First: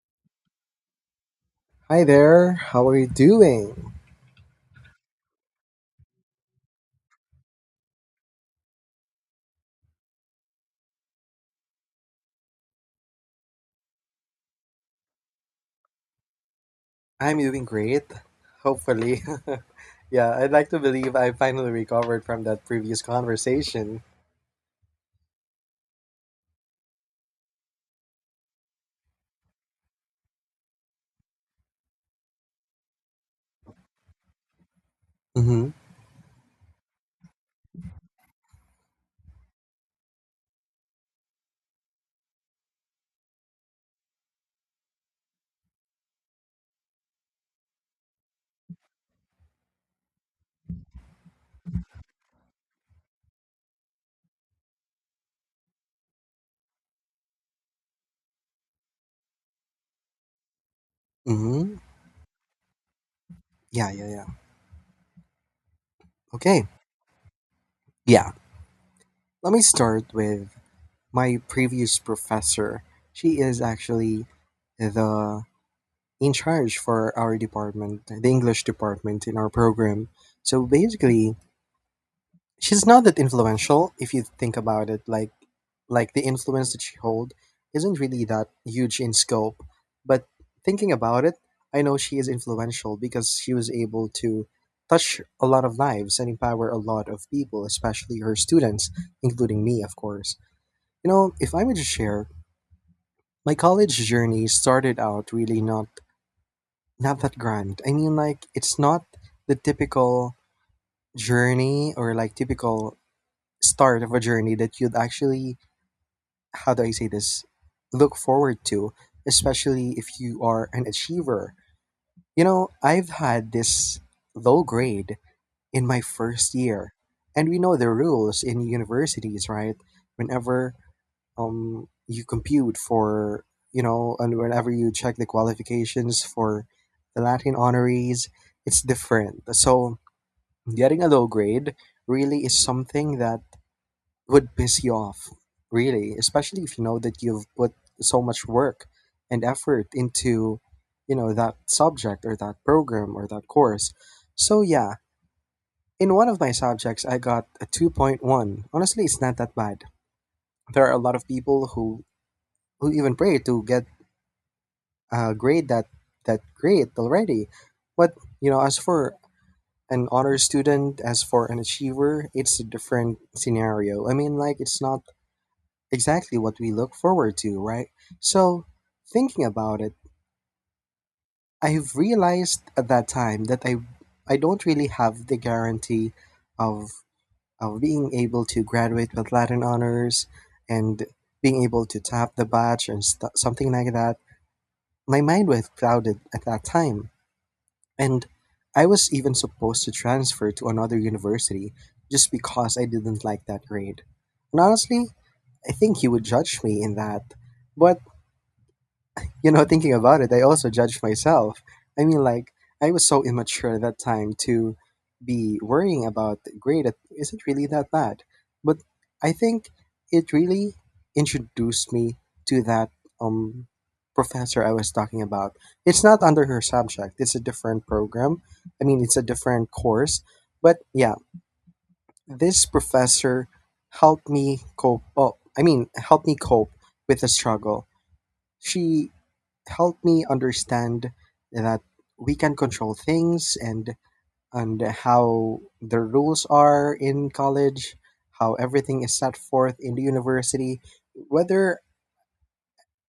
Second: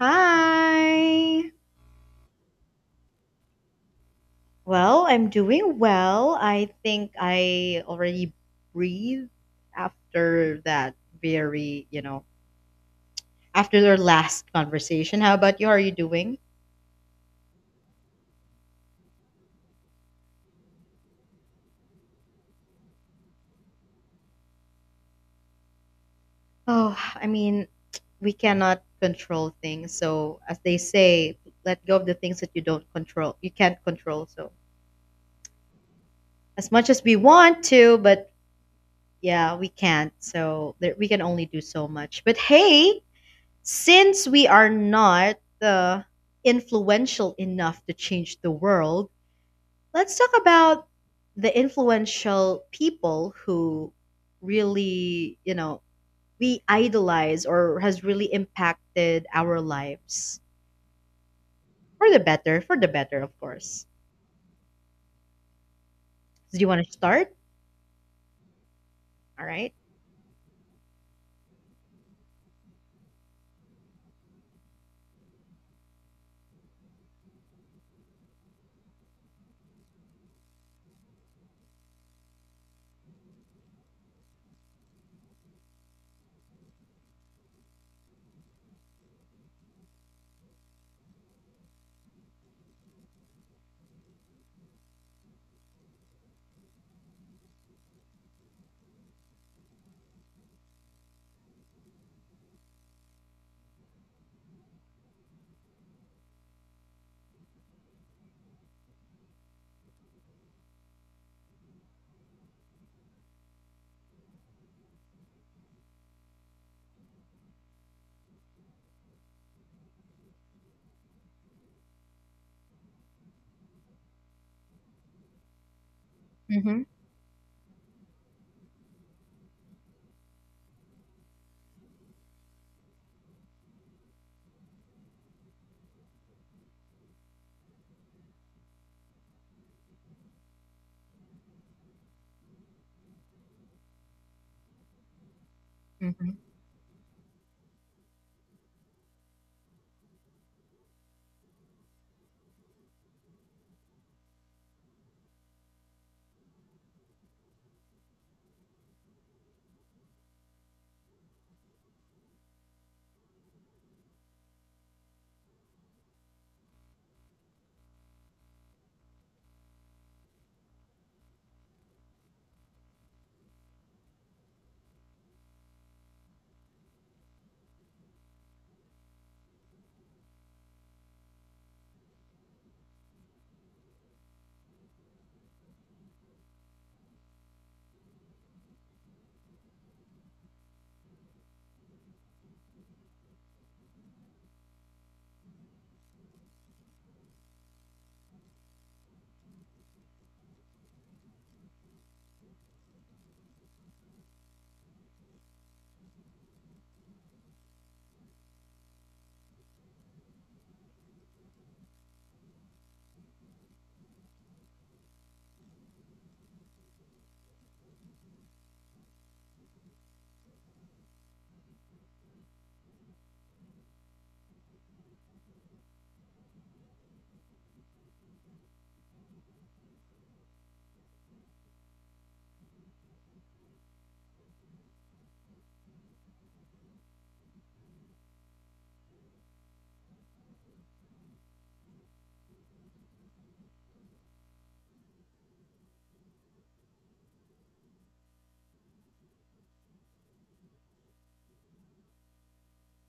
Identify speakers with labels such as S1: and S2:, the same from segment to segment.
S1: Hi.
S2: Hi there. How are you doing?
S1: Well, I'm doing well. I think I already breathed after that very, you know, after their last conversation. How about you? How are you doing?
S2: I'm doing great. Hopefully. Yeah, I'd like to believe I finally recovered from that previous conversation.
S1: Oh, I mean, we cannot control things. So, as they say, let go of the things that you don't control. You can't control. So,
S2: Mhm.
S1: as much as we want to, but yeah, we can't. So, there, we can only do so much. But hey, since we are not influential enough to change the world, let's talk about the influential people who really, you know, we idolize or has really impacted our lives
S2: Mhm.
S1: for the better, of course.
S2: Yeah, yeah, yeah.
S1: Do you
S2: Okay.
S1: want to start?
S2: Yeah.
S1: All
S2: Let me
S1: right.
S2: start with my previous professor. She is actually the in charge for our department, the English department in our program. So basically, she's not that influential if you think about it, like the influence that she hold isn't really that huge in scope. But thinking about it, I know she is influential because she was able to touch a lot of lives and empower a lot of people, especially her students, including me, of course. You know, if I were to share, my college journey started out really not that grand. I mean, like, it's not the typical journey or like typical start of a journey that you'd actually, how do I say this, look forward to, especially if you are an achiever. You know, I've had this low grade in my first
S1: Mm-hmm.
S2: year, and we know the rules in universities, right? Whenever you compute for, and whenever you check the qualifications for the Latin honorees, it's different. So, getting a low grade really is something that would piss you off, really,
S1: Mm-hmm.
S2: especially if you know that you've put so much work and effort into, that subject or that program or that course. So yeah, in one of my subjects I got a 2.1. Honestly, it's not that bad. There are a lot of people who even pray to get a grade that great already. But, as for an honor student, as for an achiever, it's a different scenario. I mean, like, it's not exactly what we look forward to, right? So, thinking about it, I've realized at that time that I don't really have the guarantee of of being able to graduate with Latin honors and being able to top the batch and something like that. My mind was clouded at that time, and I was even supposed to transfer to another university just because I didn't like that grade. And honestly, I think he would judge me in that, but, you know, thinking about it, I also judged myself. I mean, like, I was so immature at that time to be worrying about the grade. It isn't really that bad. But I think it really introduced me to that, um, professor I was talking about. It's not under her subject. It's a different program. I mean, it's a different course. But yeah, this professor helped me cope. Oh, I mean, helped me cope with the struggle. She helped me understand that we can control things, and how the rules are in college, how everything is set forth in the university, whether,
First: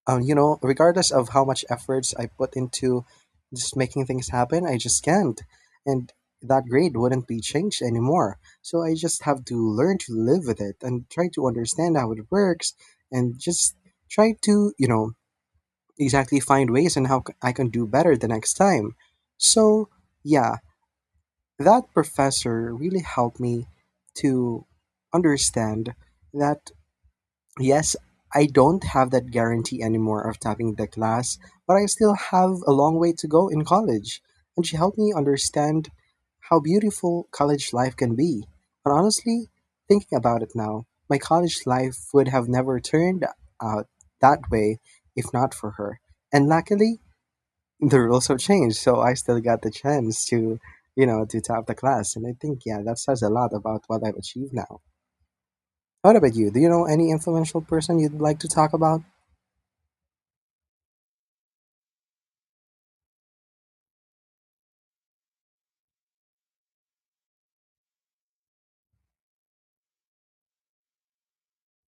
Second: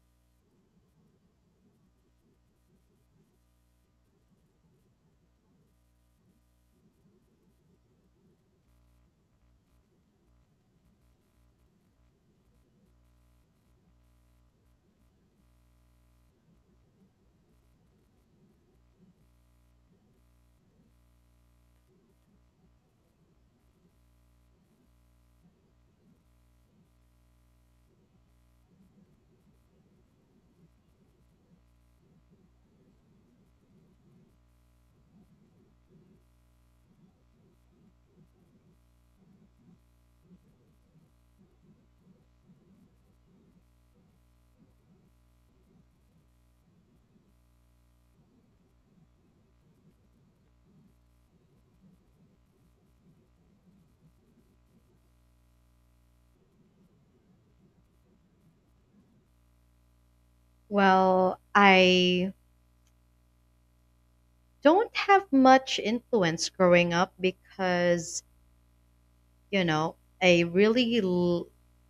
S2: you know, regardless of how much efforts I put into just making things happen, I just can't. And that grade wouldn't be changed anymore. So I just have to learn to live with it and try to understand how it works, and just try to, you know, exactly find ways and I can do better the next time. So, yeah, that professor really helped me to understand that, yes, I don't have that guarantee anymore of topping the class, but I still have a long way to go in college. And she helped me understand how beautiful college life can be. And honestly, thinking about it now, my college life would have never turned out that way if not for her. And luckily, the rules have changed, so I still got the chance to, you know, to top the class. And I think, yeah, that says a lot about what I've achieved now. What about you? Do you know any influential person you'd like to talk about?
S1: Well, I don't have much influence growing up because you know, I really l-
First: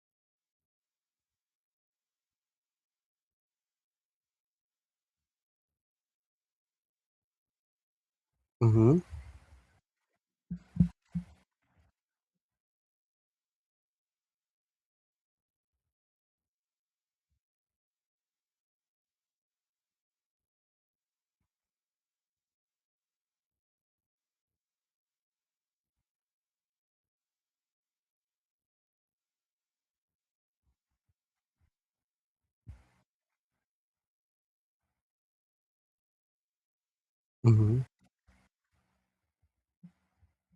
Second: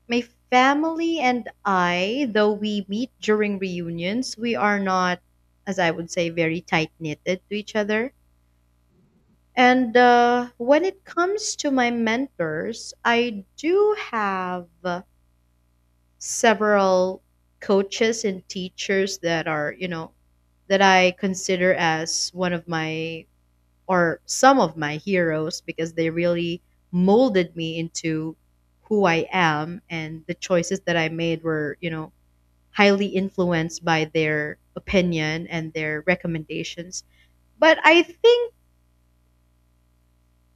S1: my family and I, though we meet during reunions, we are not, as I would say, very tight knitted to each other.
S2: Mm-hmm.
S1: And when it comes to my mentors, I do have several coaches and teachers that are, that I consider as one of my or some of my heroes because they really molded me into who I am, and the choices that I made were, highly influenced by their opinion and their recommendations. But
S2: Mm-hmm.
S1: I think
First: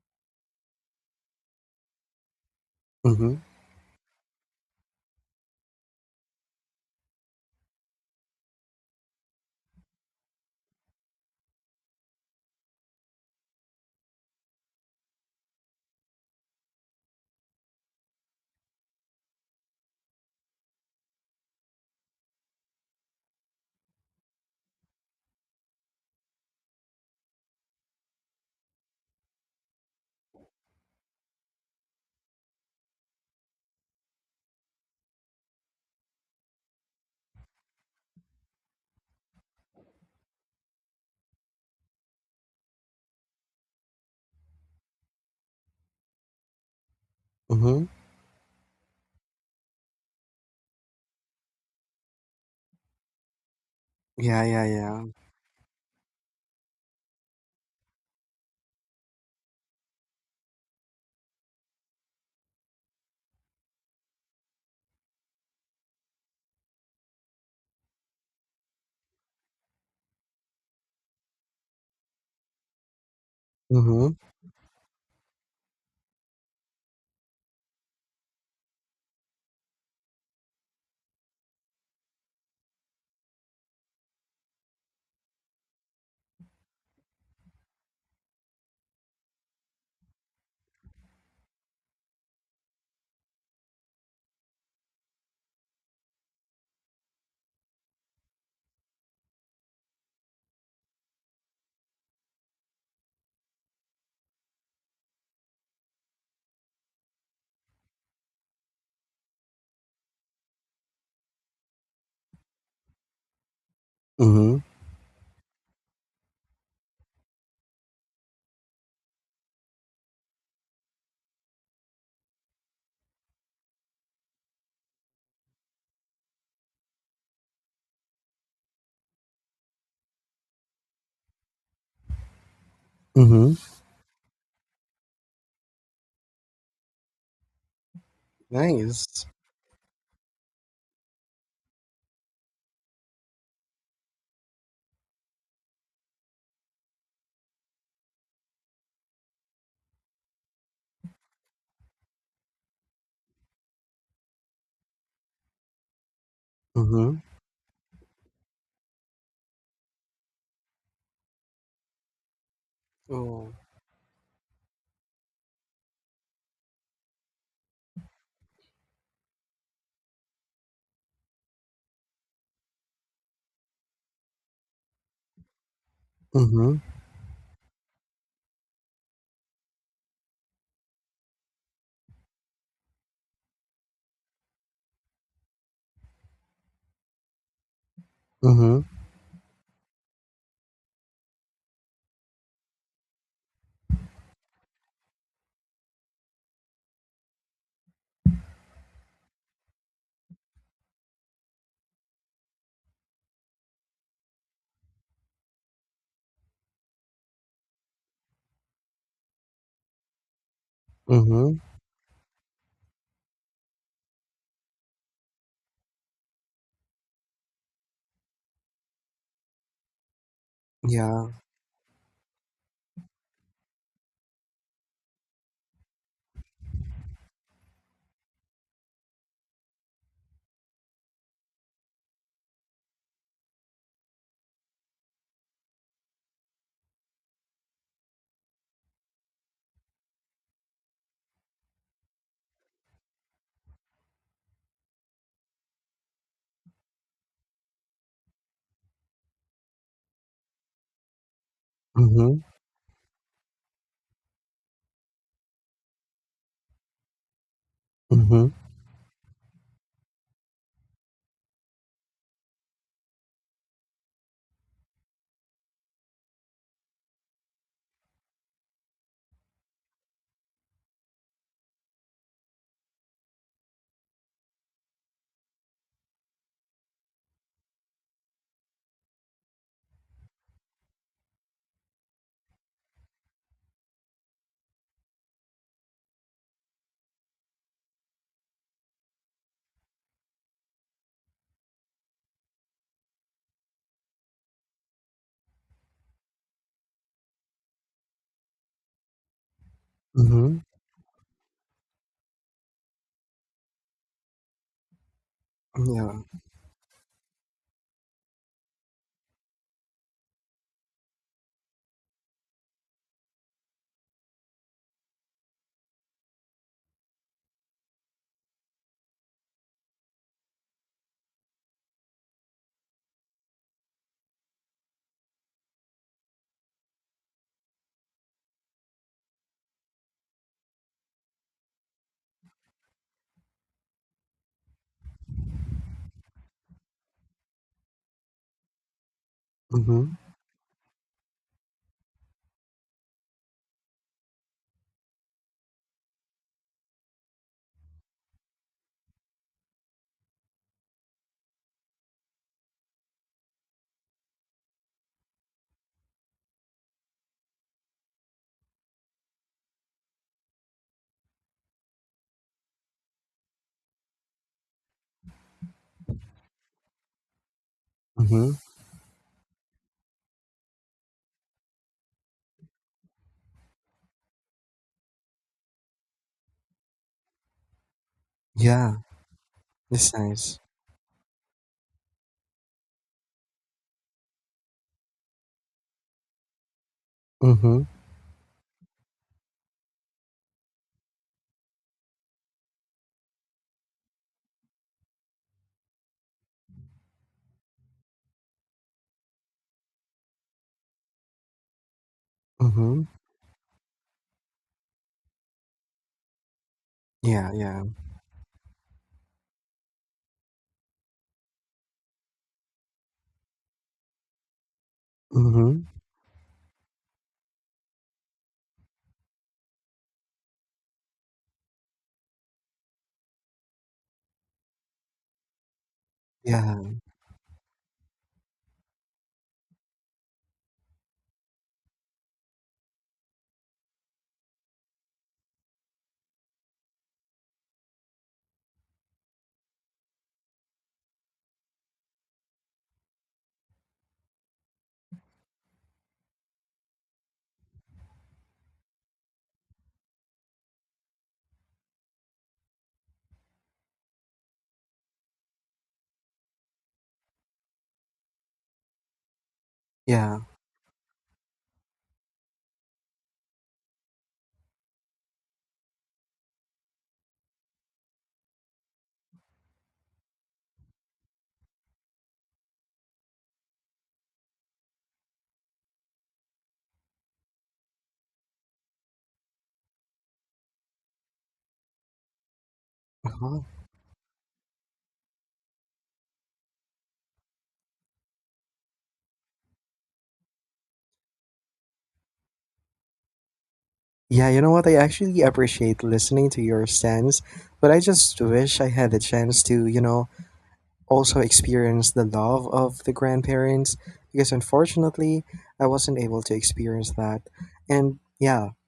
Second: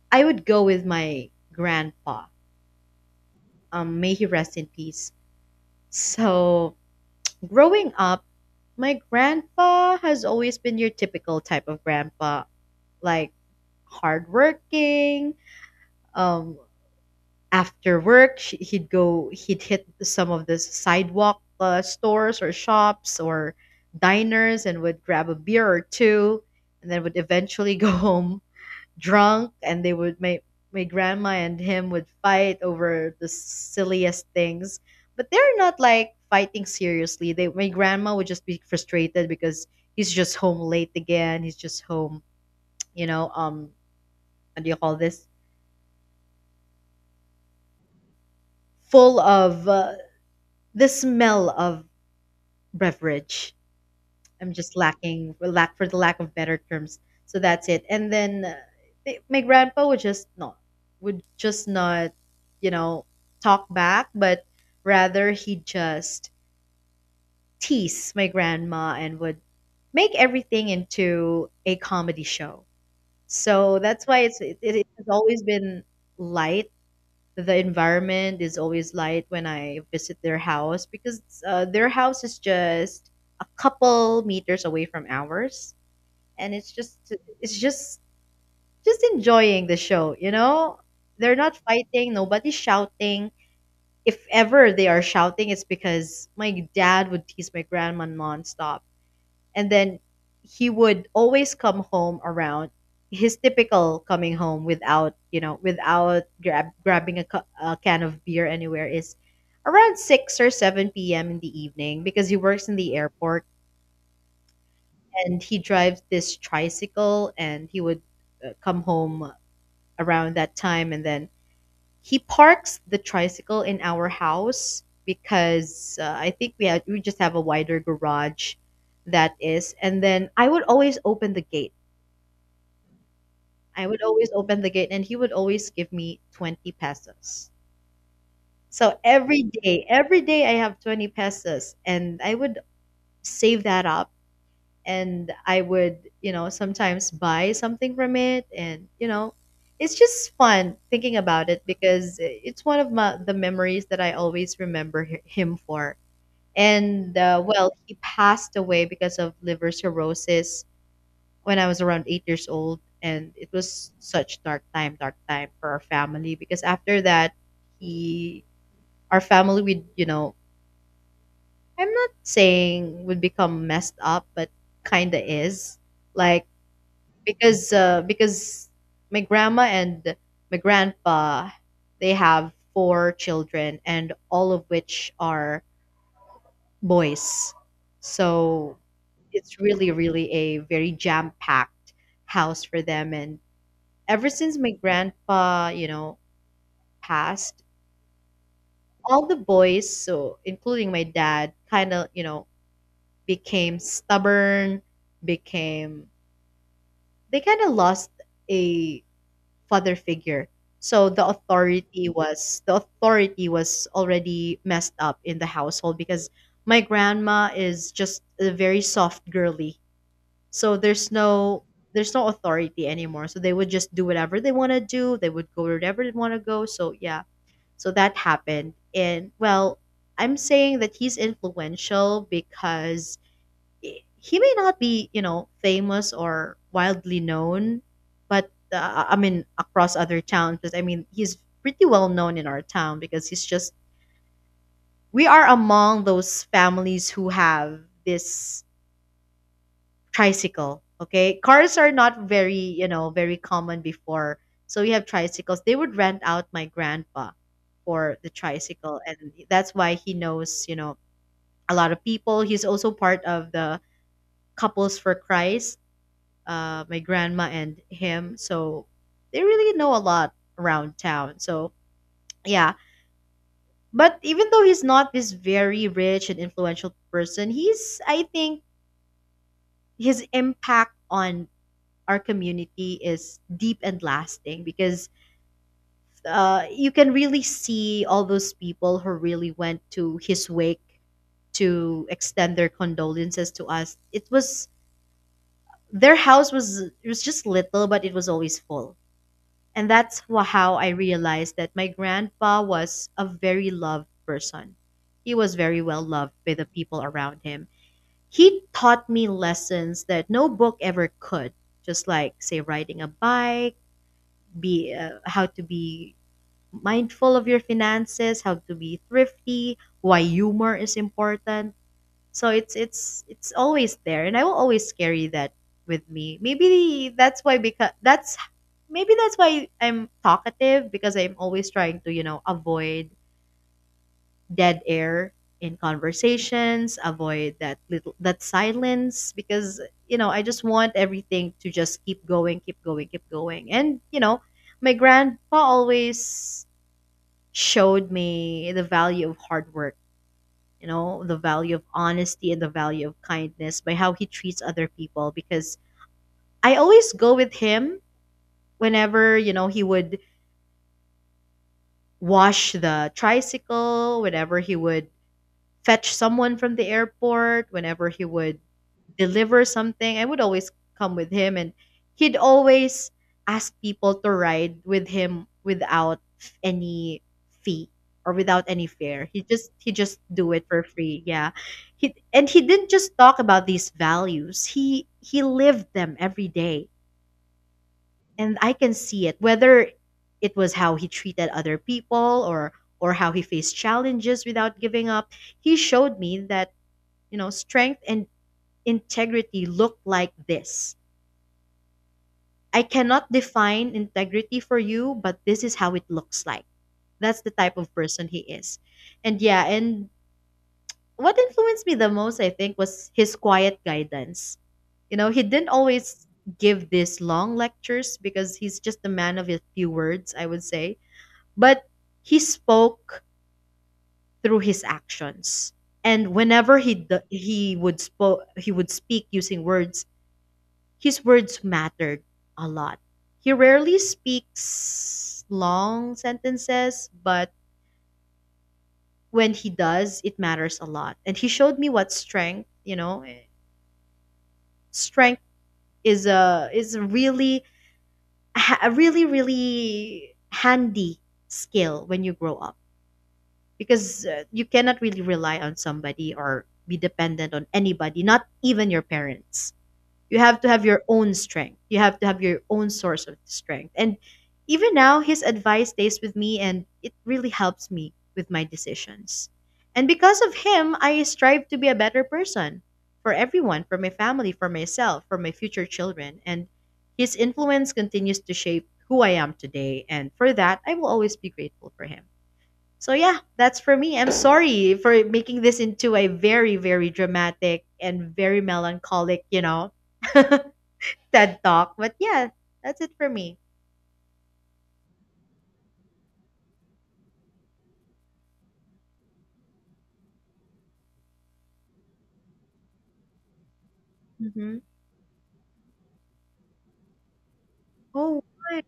S1: I would go with my grandpa.
S2: Mm-hmm.
S1: May he rest in peace. So, growing up, my grandpa has always been your typical type of grandpa, like hardworking, um, after work sh he'd go he'd hit some of the sidewalk stores or shops or diners and would grab a beer or two and then would eventually go home drunk, and they would my my grandma and him would fight over the silliest things, but they're not like fighting seriously. They My grandma would just be frustrated because he's just home late again he's just home you know um what do you call this,
S2: Mm-hmm.
S1: full of the smell of beverage.
S2: Yeah,
S1: I'm
S2: yeah,
S1: just
S2: yeah.
S1: lacking for lack for the lack of better terms. So that's it. And then my grandpa would just not, you know, talk back, but rather he just tease my grandma and would make everything into a comedy show. So that's
S2: Mm-hmm.
S1: why it has always been light. The environment is always light when I visit their house because their house is just a couple meters away from ours, and it's just enjoying the show. You know, they're not fighting, nobody's shouting. If ever they are shouting, it's because my dad would tease my grandma nonstop. And then he would always come home around, his typical coming home without, you know, without grabbing a can of beer anywhere, is around 6 or 7 p.m. in the evening, because he works in the airport
S2: Mm-hmm.
S1: and he drives this tricycle. And he would come home around that time, and then he parks the tricycle in our house because I think we had we just have a wider garage that is and then
S2: Mm-hmm.
S1: I would always open the gate, and he would always give me 20 pesos. So
S2: Nice.
S1: every day I have 20 pesos and I would save that up, and I would, you know, sometimes buy something from it. And, you know, it's just fun thinking about it because it's one of the memories that I always remember him for.
S2: Mm-hmm.
S1: And well, he passed away because of liver cirrhosis when I was around 8 years old, and it
S2: Oh.
S1: was such dark time for our family. Because after that, he, our family would, you know, I'm not saying would become messed up, but kinda is, like,
S2: Mm-hmm.
S1: because my grandma and my grandpa, they have 4 children and all of which are boys, so
S2: Mm-hmm.
S1: it's really really a very jam packed house for them. And ever since my grandpa, you know, passed, all the boys, so including my dad, kind of, you know, became stubborn, became, they kind of lost a father figure. So
S2: Mm-hmm.
S1: the authority was already messed up in the household because my grandma is just a very soft girly. So
S2: Yeah.
S1: there's no authority anymore. So they would just do whatever they want to do. They would go wherever they want to go. So yeah, so that happened. And well, I'm saying that he's influential because he may not be, you know, famous or wildly known, but I mean, across other towns. Because I mean, he's pretty well known in our town because he's just, we are among those families who have this tricycle. Okay, cars are not
S2: Mm-hmm.
S1: very, you know, very common before, so we have tricycles. They would rent out my grandpa for the
S2: Mm-hmm.
S1: tricycle, and that's why he knows, you know, a lot of people. He's also part of the Couples for Christ. My grandma and him, so they really know a lot around town. So yeah, but even though he's not this very rich and influential person, he's, I think, his impact on our community is deep and lasting because, you can really see all those people who really went to his wake to extend their condolences to us. It was their house, was it was just little, but it was always full, and that's
S2: Mm-hmm.
S1: how I realized that my grandpa was a very loved person. He was very well
S2: Yeah.
S1: loved by the people around him. He taught me lessons that no book ever could, just like, say, riding a bike, be how to be mindful of your finances, how to be thrifty, why humor is important. So it's always there, and I will always carry that with me. Maybe that's why, because that's why I'm talkative, because I'm always trying to, you know, avoid dead air in conversations, avoid that silence. Because
S2: Mm-hmm.
S1: you know, I just want everything to just keep going, keep going, keep going. And you know, my grandpa always showed me the value of hard work, you know, the value of honesty and the value of kindness by how he treats other people. Because I always go with him whenever, you know, he would wash the tricycle, whenever he would fetch someone from the airport, whenever he
S2: Mm-hmm.
S1: would deliver something, I would always come with him. And he'd always ask people to ride with him without any fee or without any
S2: Yeah.
S1: fare. He
S2: That's
S1: just do
S2: nice.
S1: it for free. Yeah. He didn't just talk about these values. He lived them every day.
S2: Mm-hmm.
S1: And I can see it, whether it was how he treated other people or how he faced challenges without giving up. He showed me that, you know, strength and integrity look like this? I
S2: Mm-hmm.
S1: cannot define integrity for you, but this is how it looks like. That's the
S2: Yeah,
S1: type
S2: yeah.
S1: of person he is. And yeah, and what influenced me the most, I think, was his quiet guidance. You know, he didn't
S2: Mm-hmm.
S1: always give these long lectures, because he's just a man of a few words, I would say. But he spoke through his actions. And whenever
S2: Yeah.
S1: he d- he would spoke he would speak using words, his words mattered a lot. He rarely speaks long sentences, but when he does, it matters a lot. And he showed me what strength, you know, eh, strength is a really really handy skill when you grow up, because you cannot really rely on somebody or be dependent on anybody, not even your parents. You
S2: Yeah.
S1: have to have your own strength. You have to have your own source of strength. And even now, his advice stays with me and it really helps me with my decisions. And because of him, I strive to be a better person for everyone, for my family, for myself, for my future children. And his influence continues to shape who I am today. And for that, I will always be grateful for him. So yeah,
S2: Uh-huh.
S1: that's for me. I'm sorry for making this into a very, very dramatic and very melancholic, you know, TED Talk. But yeah, that's it for me.
S2: Yeah, you know what? I actually appreciate listening to your stance, but I just wish I had the chance to, also experience the love of the grandparents because,
S1: Hmm.
S2: unfortunately, I wasn't able to experience that. And
S1: Oh,
S2: yeah,
S1: why?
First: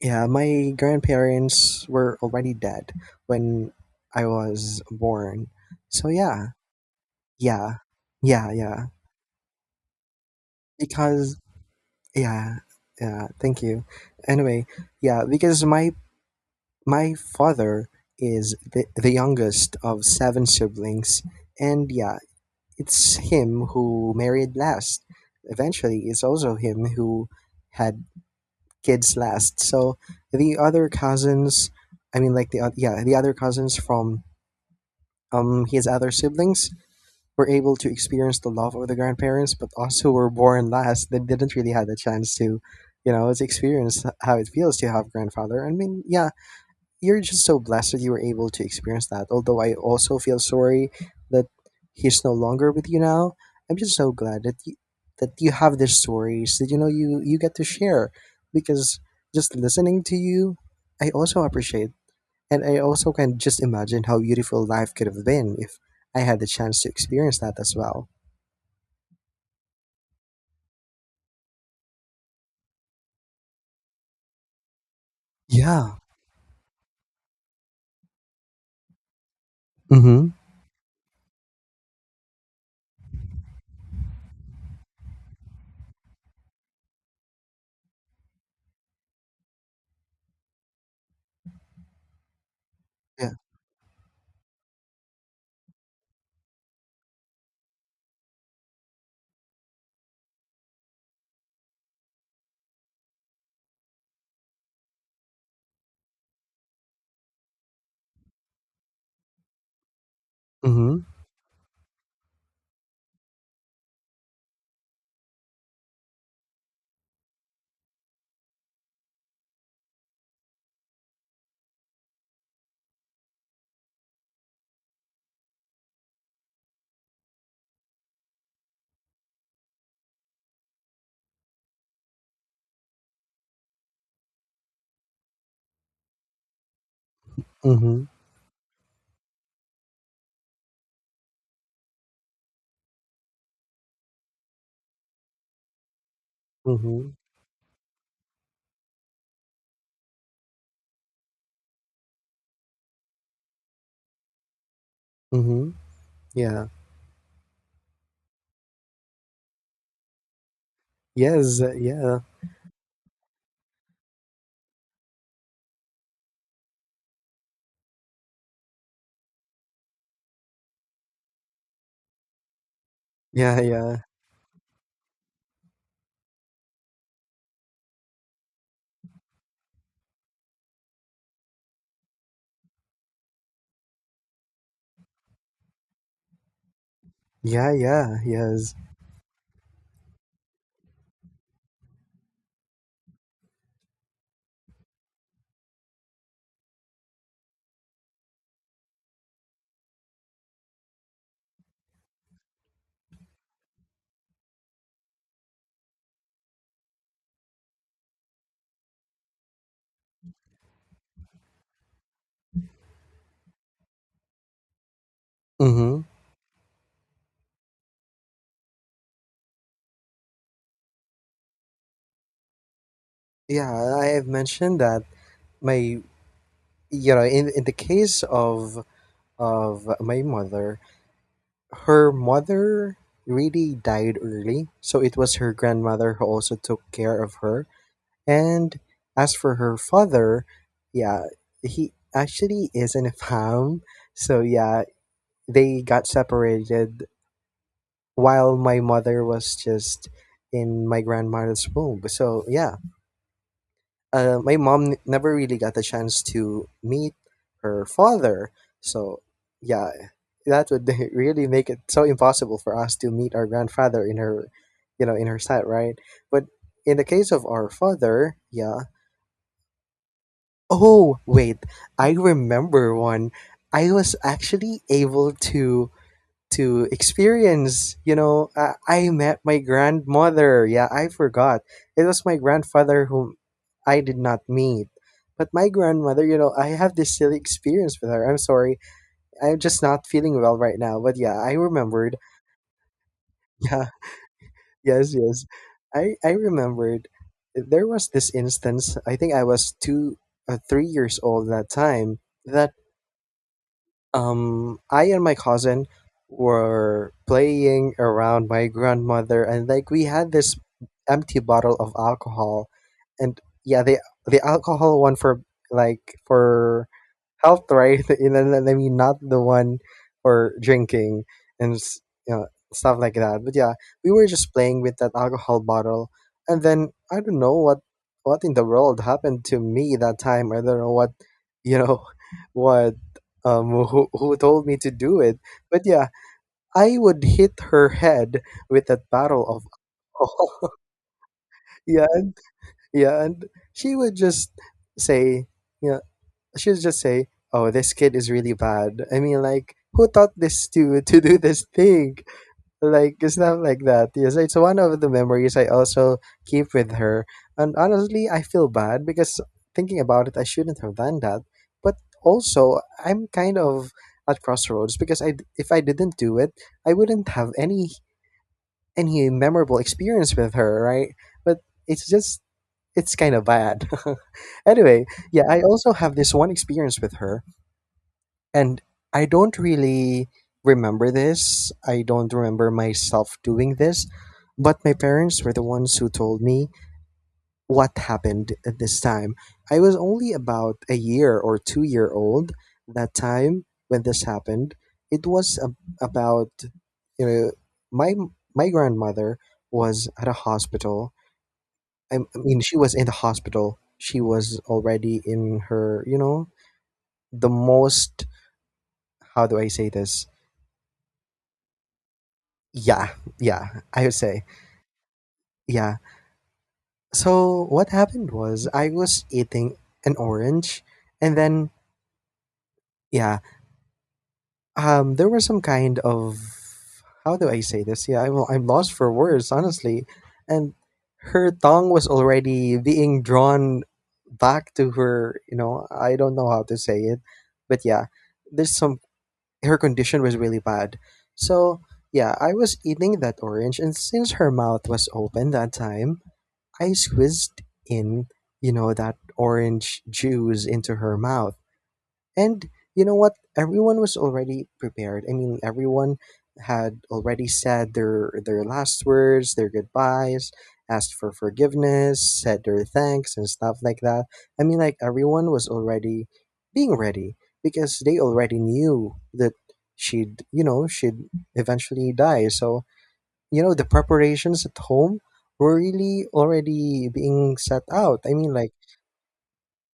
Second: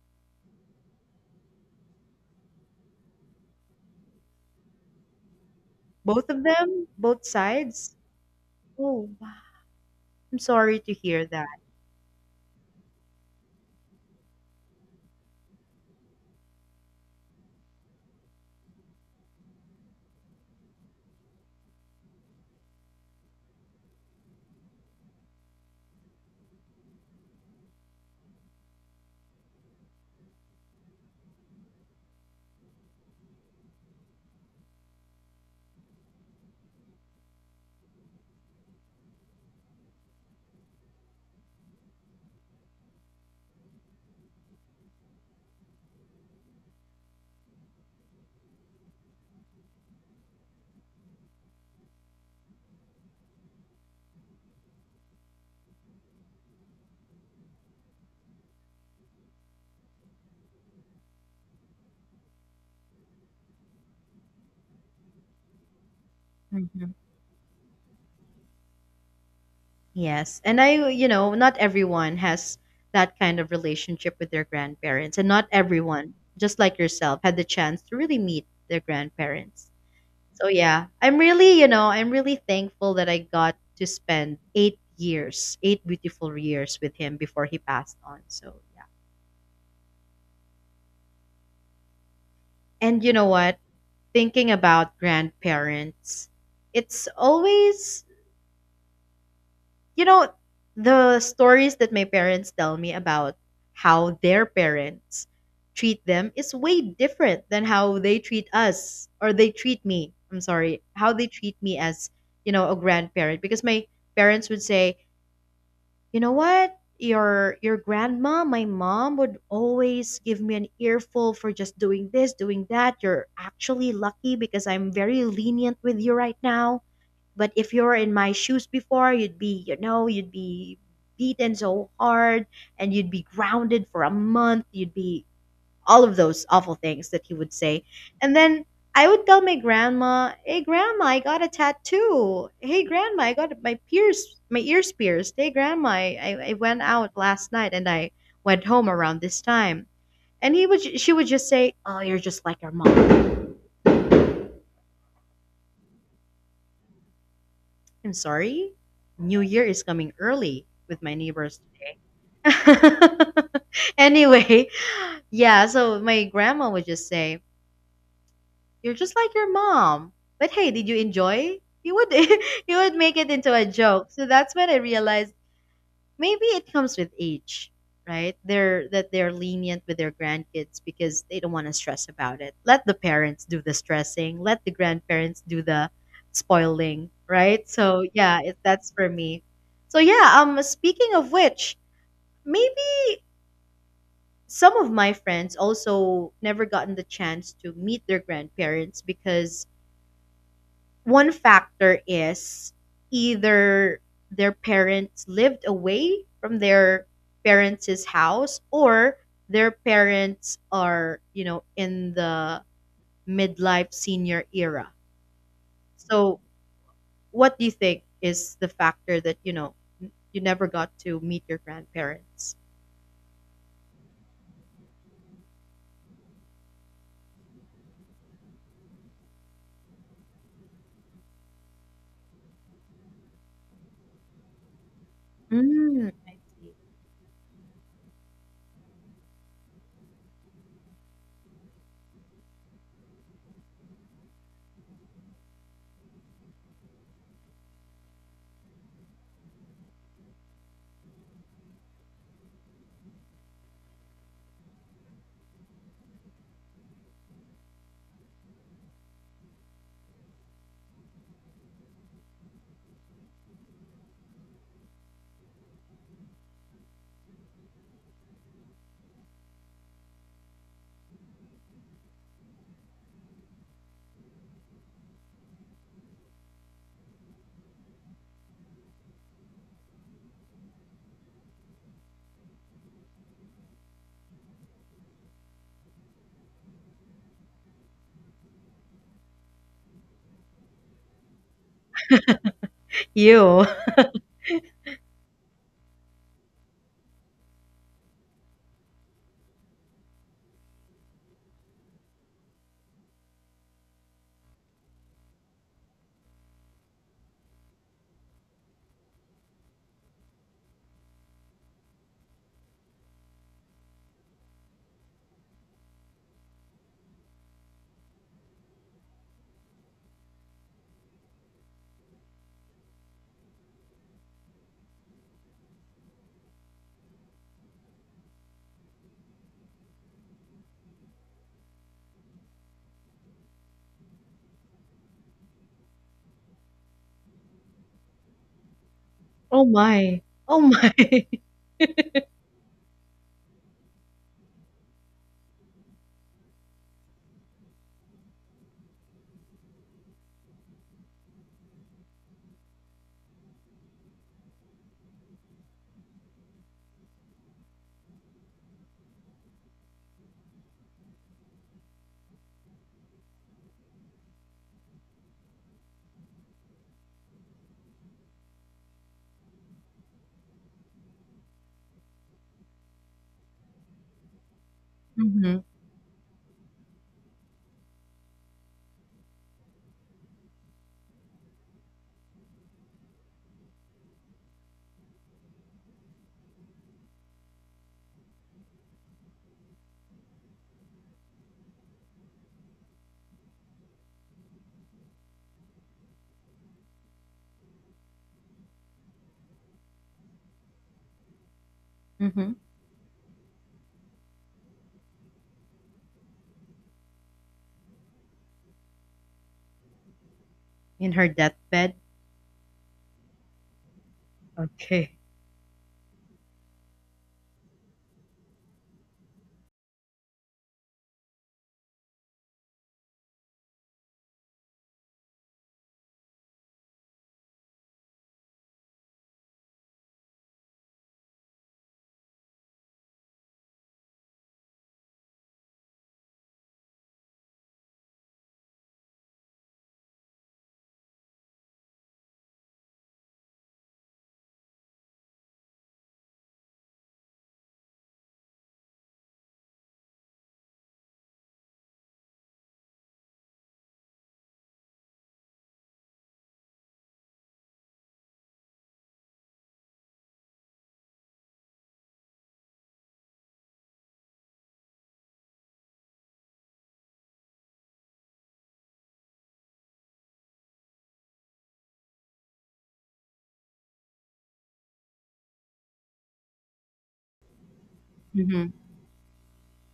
S2: yeah, my grandparents were already dead when I was born. So
S1: Both of
S2: yeah,
S1: them, both
S2: yeah,
S1: sides.
S2: yeah, yeah.
S1: Oh, wow. I'm sorry to hear
S2: Because,
S1: that.
S2: yeah, yeah, thank you. Anyway, yeah, because My father is the youngest of seven siblings, and yeah, it's him who married last. Eventually, it's also him who had kids last. So the other cousins, I mean, like yeah, the other cousins from his other siblings were able to experience the love of the grandparents, but also were born last. They didn't really have the chance to, to experience how it feels to have grandfather. I mean, yeah, you're just so blessed that you were able to experience that. Although I also feel sorry that he's no longer with you now. I'm just so glad that that you have these stories that you get to share because, just listening to you, I also appreciate, and I also can just imagine how beautiful life could have been if I had the chance to
S1: Hmm.
S2: experience that as well.
S1: Yes, and I, you know, not everyone has that kind of relationship with their grandparents, and not
S2: Yeah.
S1: everyone, just like yourself, had the chance to really meet their grandparents.
S2: Mm-hmm.
S1: So yeah, I'm really, you know, I'm really thankful that I got to spend 8 years, eight beautiful years with him before he passed on. So yeah. And you know
S2: Yeah.
S1: what? Thinking about grandparents, it's always, you know, the stories that my parents tell me about how their parents treat them is way different than how they treat us or they treat me. I'm sorry,
S2: Mm-hmm.
S1: how they treat me as, you know, a grandparent. Because my parents would say, you know what? Your grandma, my mom would always give me an earful for just doing this, doing that. You're actually lucky because I'm very lenient with you right now. But if you were in my shoes before, you'd be beaten so hard and you'd be grounded for a month. You'd be all of those awful things that he would say.
S2: Mm-hmm.
S1: And then I would tell my grandma, "Hey grandma, I got a tattoo. Hey grandma, I got my pierce my ears pierced. Hey grandma, I went
S2: Mm-hmm.
S1: out last night and I went home around this time." And he would she would just say, "Oh, you're just like your mom."
S2: Mm-hmm. Yeah.
S1: I'm sorry. New Year is coming early with my neighbors.
S2: Yes. Yeah.
S1: anyway, yeah, so my grandma would just say, you're just like your mom. But hey, did you enjoy? You would you would make it into
S2: Yeah.
S1: a
S2: Yeah.
S1: joke. So that's when I realized maybe it comes with age, right? They're lenient with their grandkids because they don't want to stress about it. Let the parents do the stressing, let the grandparents do the spoiling, right?
S2: Yeah.
S1: So
S2: Yeah.
S1: yeah,
S2: Yes.
S1: that's for me. So yeah, speaking of which, maybe some of my friends also never gotten the chance to meet their grandparents because one factor is either their parents lived away from their parents' house or their parents are, you know, in the midlife senior era.
S2: Mm-hmm.
S1: So, what do you think is the factor that, you know, you never got to meet your grandparents?
S2: Yeah, I have mentioned that my you know in the case of my mother, her mother really died early, so it was her
S1: Mm,
S2: grandmother who
S1: I
S2: also
S1: see.
S2: took care of her. And as for her father, yeah, he actually is in a farm, so yeah, they got separated while my mother was just in my grandmother's womb. So yeah, my mom never really got a chance to meet her father. So, yeah, that would really make it so impossible for us to meet our grandfather in her side, right? But in the case of our father, yeah. Oh, wait, I remember one. I was actually able to experience. You know, I met my grandmother. Yeah, I forgot. It was my grandfather whom I did not meet. But my grandmother, I have this silly experience with her. I'm sorry. I'm just not feeling well right now. But yeah, I remembered.
S1: You.
S2: Yeah, yes, yes. I remembered there was this instance. I think I was 3 years old that time, that I and my cousin were playing around my grandmother, and, like, we had this empty bottle of alcohol, and yeah, the alcohol one for, for health, right? And then, I mean, not the one for drinking and you know stuff like that. But yeah, we were just playing with that alcohol bottle, and then I don't know what in the world happened to me that time. I don't know what you know what who told me to do it. But yeah, I would hit her head with that bottle
S1: Oh
S2: of
S1: my. Oh
S2: alcohol.
S1: my.
S2: Yeah, yeah, and she would just say, you know, say, "Oh, this kid is really bad." I mean, like, who taught this to do this thing? Like, it's not like that. Yes, it's one of the memories I also keep with her. And honestly, I feel bad because, thinking about it, I shouldn't have done that. But also, I'm kind of at crossroads because I if I didn't do it, I wouldn't have any memorable experience with her, right? But it's just it's kind of bad. Anyway, yeah,
S1: Hmm.
S2: I also have this one experience with her. And I don't really remember this. I don't remember myself doing this, but my parents were the ones who told me what happened at this time. I was only about a year or 2 year old that time when this happened. It was about, you know, my my grandmother was at a hospital. I
S1: Hmm.
S2: mean, she was in the hospital. She was already in her, you know, the most, how do I say this?
S1: In her deathbed.
S2: Yeah, yeah, I would say.
S1: Okay.
S2: Yeah. So what happened was I was eating an orange, and then, yeah, there was some kind of, how do I say this? Yeah, I'm lost for words, honestly. And her tongue was already being drawn back to her, you know, I don't know how to say it, but yeah, there's some her condition was really bad. So, yeah, I was eating that orange, and since her mouth was open that time, I squeezed in, that orange juice into her mouth. And you know what? Everyone was already prepared. I mean, everyone had already said their last words, their goodbyes, asked for forgiveness, said their thanks and stuff like that. I mean, like everyone was already being ready because they already knew that she'd, you know, she'd eventually die. So you know the preparations at home were really already being set out.
S1: Hmm.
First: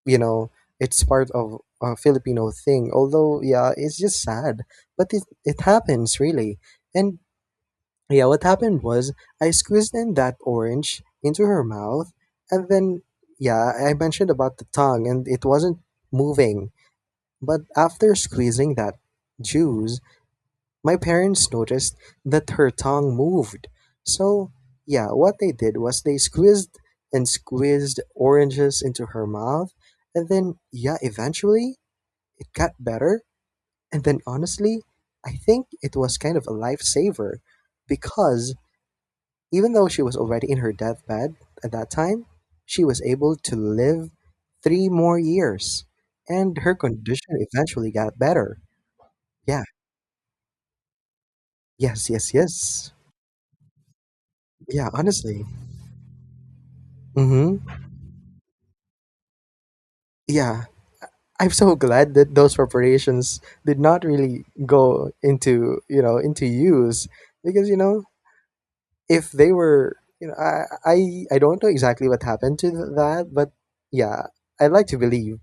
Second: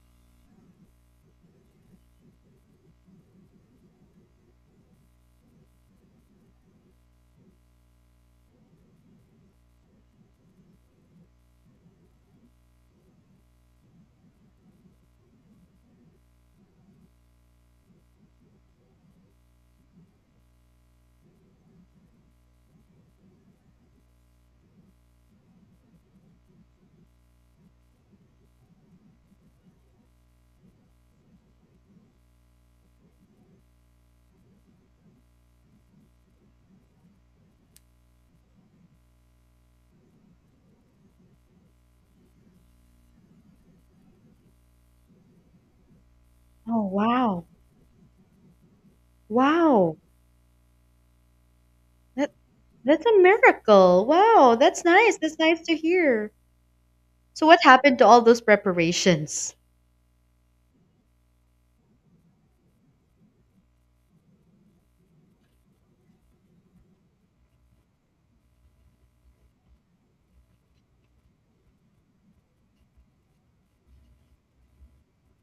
S2: You know, it's part of a Filipino thing. Although yeah, it's just sad, but it happens really. And yeah, what happened was I squeezed in that orange into her mouth. And then yeah, I mentioned about the tongue and it wasn't moving, but after squeezing that juice, my parents noticed that her tongue moved. So, yeah, what they did was they squeezed and squeezed oranges into her mouth. And then, yeah, eventually it got better. And then, honestly, I think it was kind of a lifesaver because even though she was already in her deathbed at that time, she was able to live 3 more years. And her
S1: Oh
S2: condition
S1: wow.
S2: eventually got better. Yeah,
S1: Wow,
S2: yes,
S1: that
S2: yes, yes.
S1: that's a miracle. Wow, that's
S2: Yeah,
S1: nice. That's
S2: honestly.
S1: nice to hear. So
S2: Mm-hmm.
S1: what happened to all those preparations?
S2: Yeah. I'm so glad that those preparations did not really go into, you know, into use because, you know, if they were, you know, I don't know exactly what happened to that, but yeah, I'd like to believe,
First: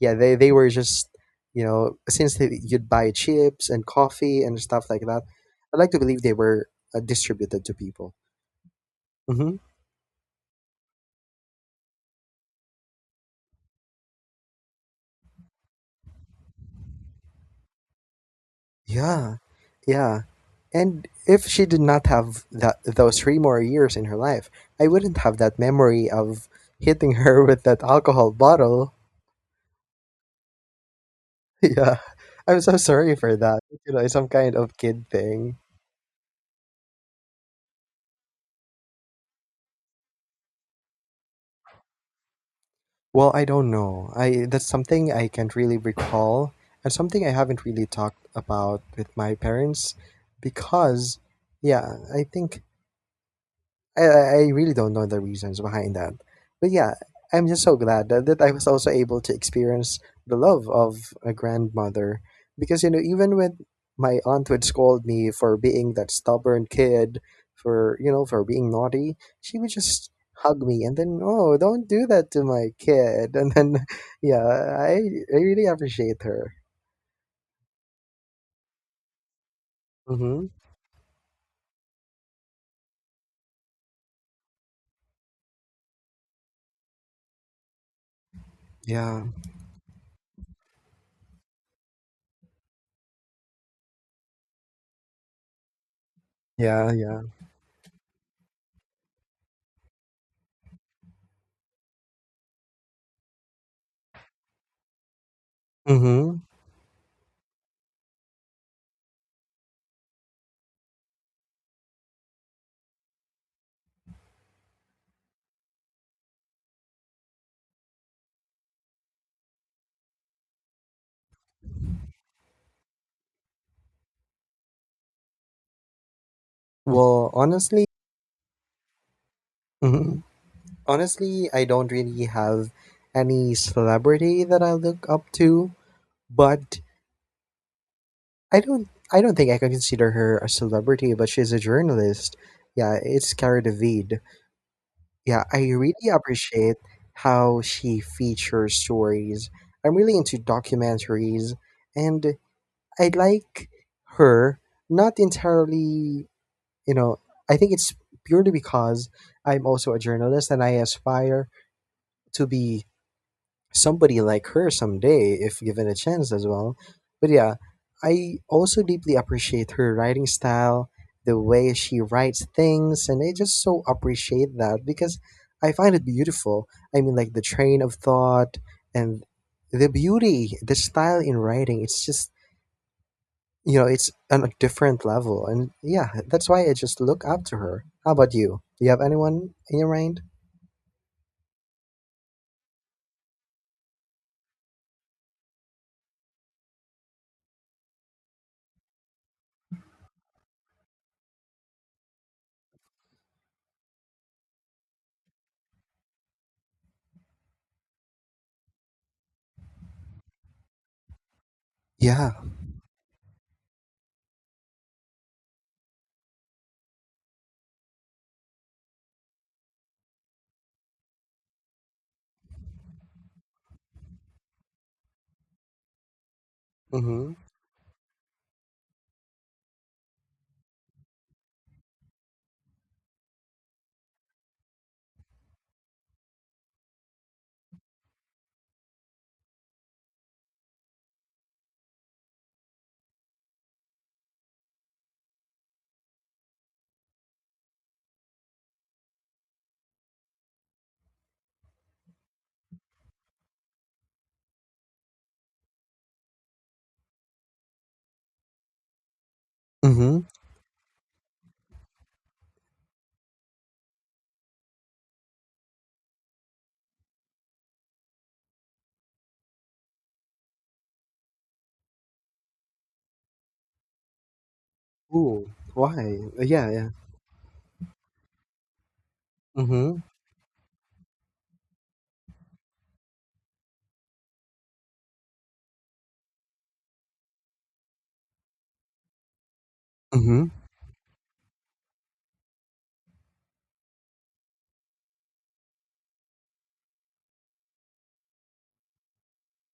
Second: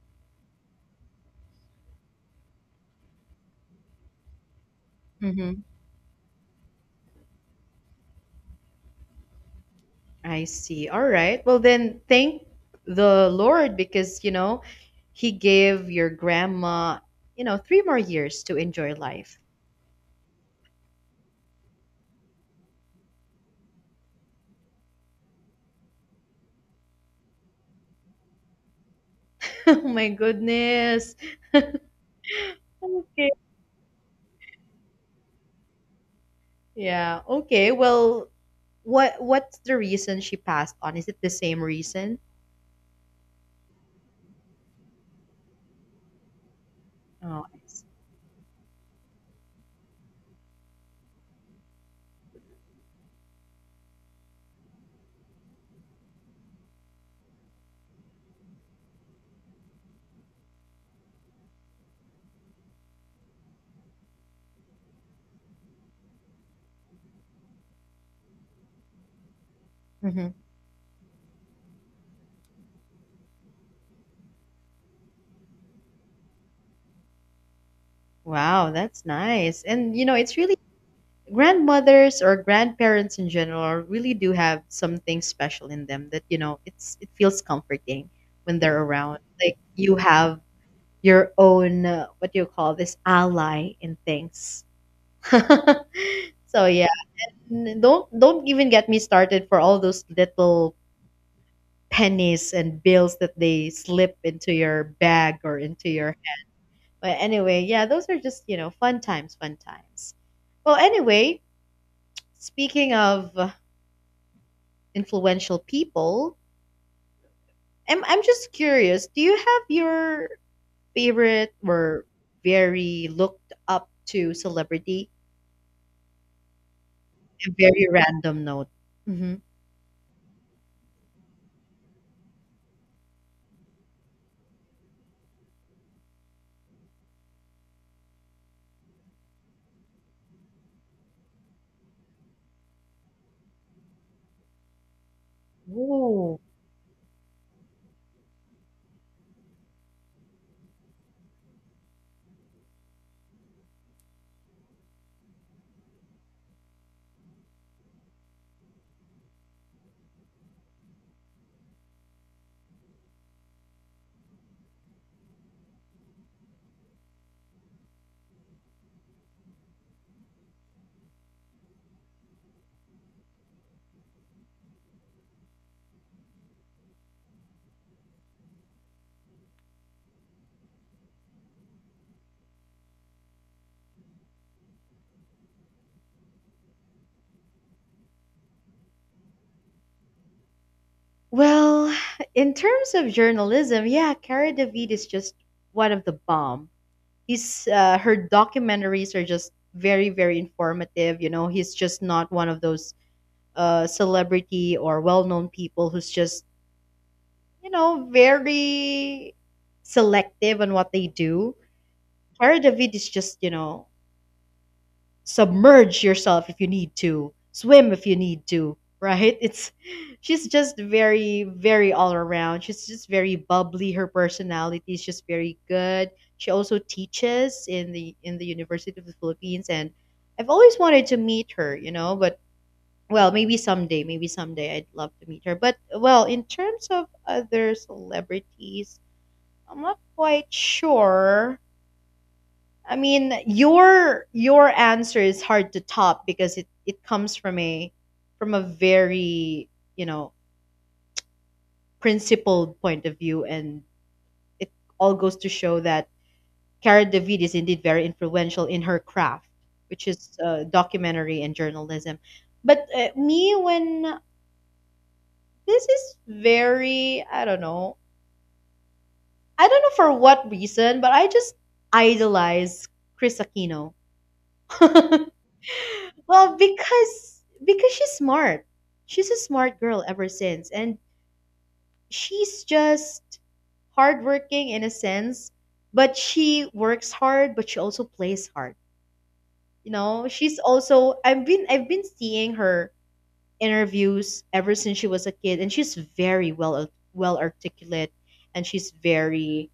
S2: yeah, they were just, you know, since they, you'd buy chips and coffee and stuff like that,
S1: Mm-hmm.
S2: I'd like to believe they were distributed to people. Hmm.
S1: I see. All right. Well, then thank the Lord because, you know, he gave your grandma, you know, three more years to enjoy
S2: Yeah,
S1: life.
S2: yeah. And if she did not have that those 3 more years in her life, I wouldn't have that memory of hitting her with that alcohol bottle.
S1: oh my goodness.
S2: Yeah, I'm so sorry
S1: Okay.
S2: for that. You know, it's some kind of kid thing.
S1: Yeah. Okay. Well, what's the reason she passed on? Is it the same reason?
S2: Well, I don't know. I That's something I can't really recall, and something I
S1: Oh, I
S2: haven't
S1: see.
S2: really talked about with my parents, because, yeah, I think I really don't know the reasons behind that. But yeah, I'm just so glad that, that I was also able to experience the love of a grandmother. Because, you know, even when my aunt would scold me for being that stubborn kid, for, you know, for being naughty, she would just
S1: Hmm.
S2: hug me and then, oh, don't do that to my kid. And then, yeah, I, I really appreciate her.
S1: Wow, that's nice. And you know, it's
S2: Mm-hmm.
S1: really grandmothers or grandparents in general really do have something special in them that you know it feels comforting when they're around,
S2: Yeah.
S1: like you have your own what do you call this, ally in things. So
S2: Yeah.
S1: yeah,
S2: Yeah.
S1: don't even get me started for all those little pennies and bills that they slip into your bag or into your
S2: Mm-hmm.
S1: hand. But anyway, yeah, those are just, you know, fun times, fun times. Well anyway, speaking of influential people. I'm just curious. Do you have your favorite or very looked up to celebrity?
S2: Well,
S1: A
S2: honestly,
S1: very random note. Hmm.
S2: mhm. Honestly, I don't really have any celebrity that I look up to, but I don't think I can consider her a celebrity, but she's a journalist. Yeah, it's Cara David. Yeah, I really
S1: Oh.
S2: appreciate how she features stories. I'm really into documentaries and I like her, not entirely, you know, I think it's purely because I'm also a journalist and I aspire to be somebody like her someday if given a chance as well. But yeah, I also deeply appreciate her writing style, the way she writes things, and I just so appreciate that because I find it beautiful. I mean, like the train of thought and the beauty, the style in writing, it's just, you know, it's on a different level. And yeah, that's why I just look up to her. How about you? Do you have anyone in your mind?
S1: Well, in terms of journalism, yeah, Cara David is just one of the bomb. He's her documentaries are just very very informative. You know, he's just not one of those celebrity or well known people who's just you know, very selective on what they do.
S2: Yeah.
S1: Cara David is just, you know, submerge yourself if you need to, swim if you need to, right? It's she's just very, very all around. She's just very bubbly. Her personality is just very good. She also
S2: Mm hmm.
S1: teaches in the University of the Philippines and I've always wanted to meet her, you know, but well, maybe someday I'd love to meet her. But well, in terms of other celebrities, I'm not quite sure. I mean, your answer is hard to top because it comes from a very, you know, principled point of view and it all goes to show that Cara David is indeed very influential in her craft,
S2: Mm
S1: which
S2: hmm.
S1: is documentary and journalism. But me when this is very, I don't know. I don't know for what reason, but I just idolize Chris Aquino.
S2: Ooh, why?
S1: Well,
S2: Yeah, yeah.
S1: because she's smart. She's a smart
S2: Mhm,
S1: girl ever since, and she's just hardworking in a sense. But she works hard, but she also plays hard. You know,
S2: mhm.
S1: she's also I've been seeing her interviews ever since she was a kid, and she's very well articulate, and she's very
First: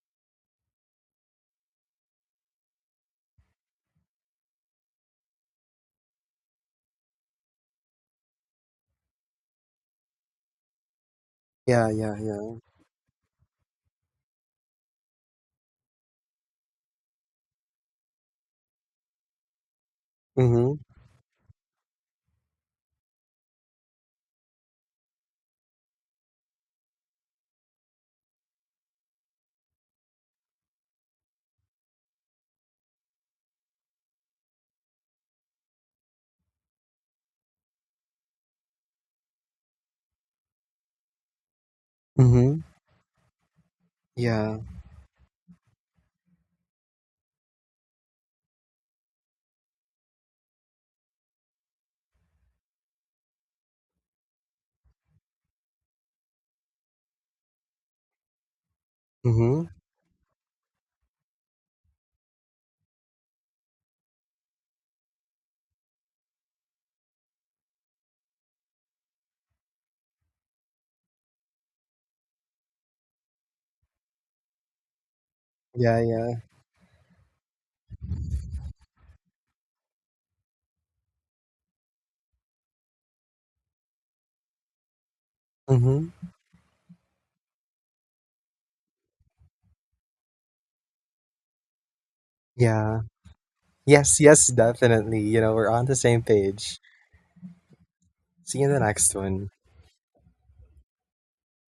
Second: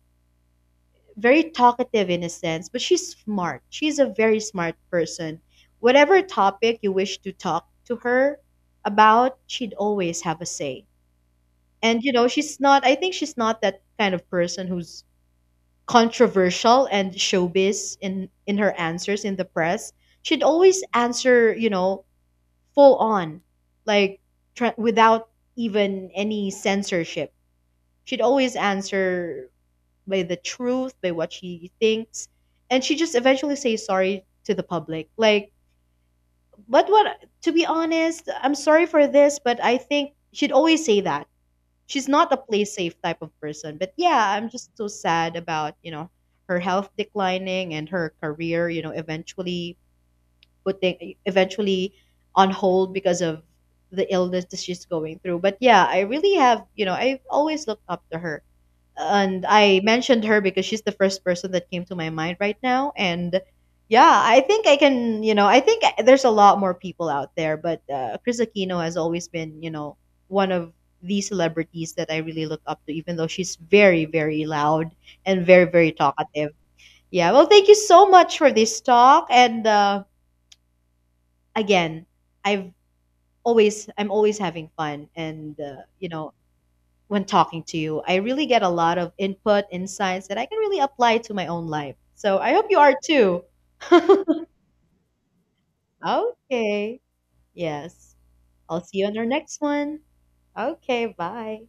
S1: very talkative in a sense, but she's smart. She's a very smart person. Whatever topic you wish to talk to her about, she'd always have a say.
S2: Yeah,
S1: And you
S2: yeah,
S1: know,
S2: yeah.
S1: she's not I think she's not that kind of person who's controversial and showbiz in her answers in the press. She'd
S2: Mhm,
S1: always answer, you know, full on, like without even any censorship. She'd always answer by the truth, by what she thinks, and she just eventually says sorry to the public. Like, but what? To be honest, I'm sorry for this, but I think she'd always say that she's not a
S2: mhm.
S1: play safe type of person. But yeah, I'm
S2: Yeah.
S1: just so sad about you know her health declining and her career, you know, eventually on hold because of the illness that she's going through. But yeah, I really have, you know, I've always looked up to her and
S2: Mhm.
S1: I mentioned her because she's the first person that came to my mind right now. And yeah, I think I can, you know, I think there's a lot more people out there, but Chris Aquino has always been, you know, one of the celebrities that I really look up to, even though she's very, very loud and very, very
S2: Yeah, yeah.
S1: talkative. Yeah, well, thank you so much for this talk. And again, I've I'm always having fun. And, you
S2: Mhm.
S1: know, when talking to you. I really get a lot of input, insights that I can really apply to my own life. So I hope you are
S2: Yeah.
S1: too.
S2: Yes, yes, definitely. You know, we're on the same page.
S1: okay. Yes.
S2: See you in the
S1: I'll see you
S2: next
S1: on our
S2: one.
S1: next one. Okay. Bye.